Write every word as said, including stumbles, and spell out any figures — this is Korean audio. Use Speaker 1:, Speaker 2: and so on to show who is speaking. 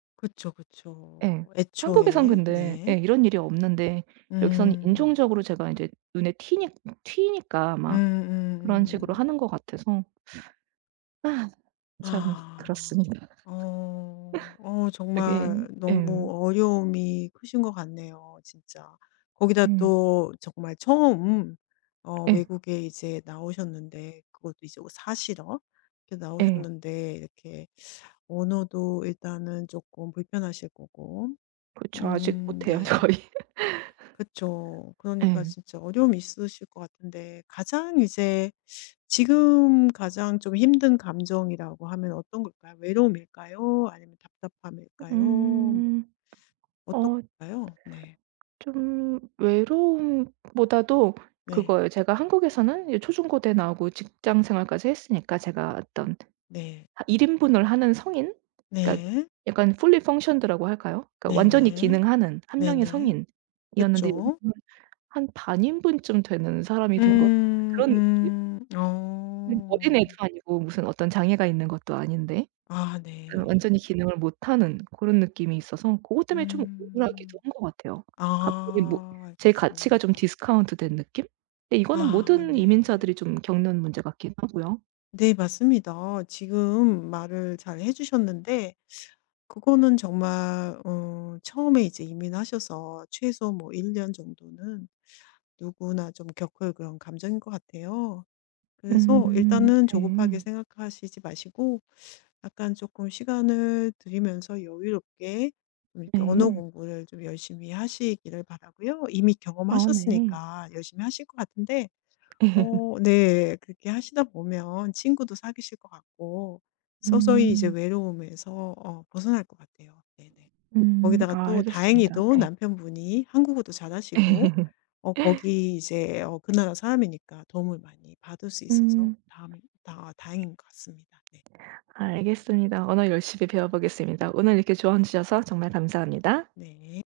Speaker 1: 그쵸,
Speaker 2: 예.
Speaker 1: 그쵸.
Speaker 2: 한국에선
Speaker 1: 애초에.
Speaker 2: 근데 예
Speaker 1: 네.
Speaker 2: 이런 일이 없는데 여기는
Speaker 1: 음.
Speaker 2: 인종적으로 제가 이제 눈에 튀니 튀니까
Speaker 1: 음
Speaker 2: 막
Speaker 1: 음
Speaker 2: 그런 식으로
Speaker 1: 음.
Speaker 2: 하는 것 같아서 아 참
Speaker 1: 아.
Speaker 2: 그렇습니다.
Speaker 1: 어 어
Speaker 2: 되게
Speaker 1: 정말
Speaker 2: 예.
Speaker 1: 너무 어려움이 크신 거 같네요 진짜. 거기다
Speaker 2: 음.
Speaker 1: 또 정말 처음 어
Speaker 2: 예.
Speaker 1: 외국에 이제 나오셨는데 그것도 이제 어 사시러 이렇게
Speaker 2: 예.
Speaker 1: 나오셨는데 이렇게 언어도 일단은 쪼끔 불편하실 거고.
Speaker 2: 그쵸. 아직
Speaker 1: 음
Speaker 2: 못 해요
Speaker 1: 네.
Speaker 2: 거의.
Speaker 1: 그쵸. 그러니까
Speaker 2: 예.
Speaker 1: 진짜 어려움이 있으실 것 같은데 가장 이제 지금 가장 좀 힘든 감정이라고 하면 어떤 걸까요? 외로움일까요? 아니면 답답함일까요? 뭐
Speaker 2: 음.
Speaker 1: 어떤
Speaker 2: 어.
Speaker 1: 걸까요? 네.
Speaker 2: 좀 외로움보다도
Speaker 1: 네.
Speaker 2: 그거예요. 제가 한국에서는 이 초중고대 나오고 직장생활까지 했으니까 제가
Speaker 1: 음
Speaker 2: 어떤
Speaker 1: 네.
Speaker 2: 하 일 인분을 하는 성인 그니까
Speaker 1: 네.
Speaker 2: 약간 fully functioned 라고 할까요? 그러니까 완전히
Speaker 1: 네네.
Speaker 2: 기능하는 한 명의
Speaker 1: 네네.
Speaker 2: 성인이었는데
Speaker 1: 그쵸.
Speaker 2: 여기서는 한 반 인분쯤 되는 사람이 된 거
Speaker 1: 음
Speaker 2: 그런 느낌.
Speaker 1: 음
Speaker 2: 음 어린애도
Speaker 1: 어.
Speaker 2: 아니고 무슨 어떤 장애가 있는 것도 아닌데
Speaker 1: 아
Speaker 2: 어
Speaker 1: 네.
Speaker 2: 완전히 기능을 못하는 고런 느낌이 있어서 고것 때문에 좀 억울하기도
Speaker 1: 음.
Speaker 2: 한 거 같아요. 갑자기 뭐
Speaker 1: 아
Speaker 2: 제 가치가 좀
Speaker 1: 알겠습니다.
Speaker 2: 디스카운트된 느낌? 근데 이거는
Speaker 1: 아
Speaker 2: 모든
Speaker 1: 네.
Speaker 2: 이민자들이 좀 겪는 문제 같기도 하고요.
Speaker 1: 네 맞습니다. 지금 말을 잘 해 주셨는데 그거는 정말 어 처음에 이제 이민하셔서 최소 뭐 일 년 정도는 누구나 좀 겪을 그런 감정일 것 같아요. 그래서
Speaker 2: 음
Speaker 1: 일단은 조급하게
Speaker 2: 네.
Speaker 1: 생각하시지 마시고 약간 쪼끔 시간을 들이면서 여유롭게 이렇게 언어
Speaker 2: 네.
Speaker 1: 공부를 좀 열심히 하시기를 바라고요. 이미
Speaker 2: 아 네.
Speaker 1: 경험하셨으니까 열심히 하실 것 같은데. 어 네 그렇게 하시다 보면 친구도 사귀실 것 같고 서서히 이제
Speaker 2: 음.
Speaker 1: 외로움에서 어 벗어날 것 같아요. 네네.
Speaker 2: 음
Speaker 1: 거기다가
Speaker 2: 아
Speaker 1: 또
Speaker 2: 알겠습니다.
Speaker 1: 다행히도
Speaker 2: 예.
Speaker 1: 남편분이 한국어도 잘하시고 어 거기 이제 어 그 나라 사람이니까 도움을 많이 받을 수 있어서
Speaker 2: 음.
Speaker 1: 다음에 다 다행인 것 같습니다. 네.
Speaker 2: 알겠습니다. 언어 열심히 배워 보겠습니다. 오늘 이렇게 조언 주셔서 정말 감사합니다.
Speaker 1: 네.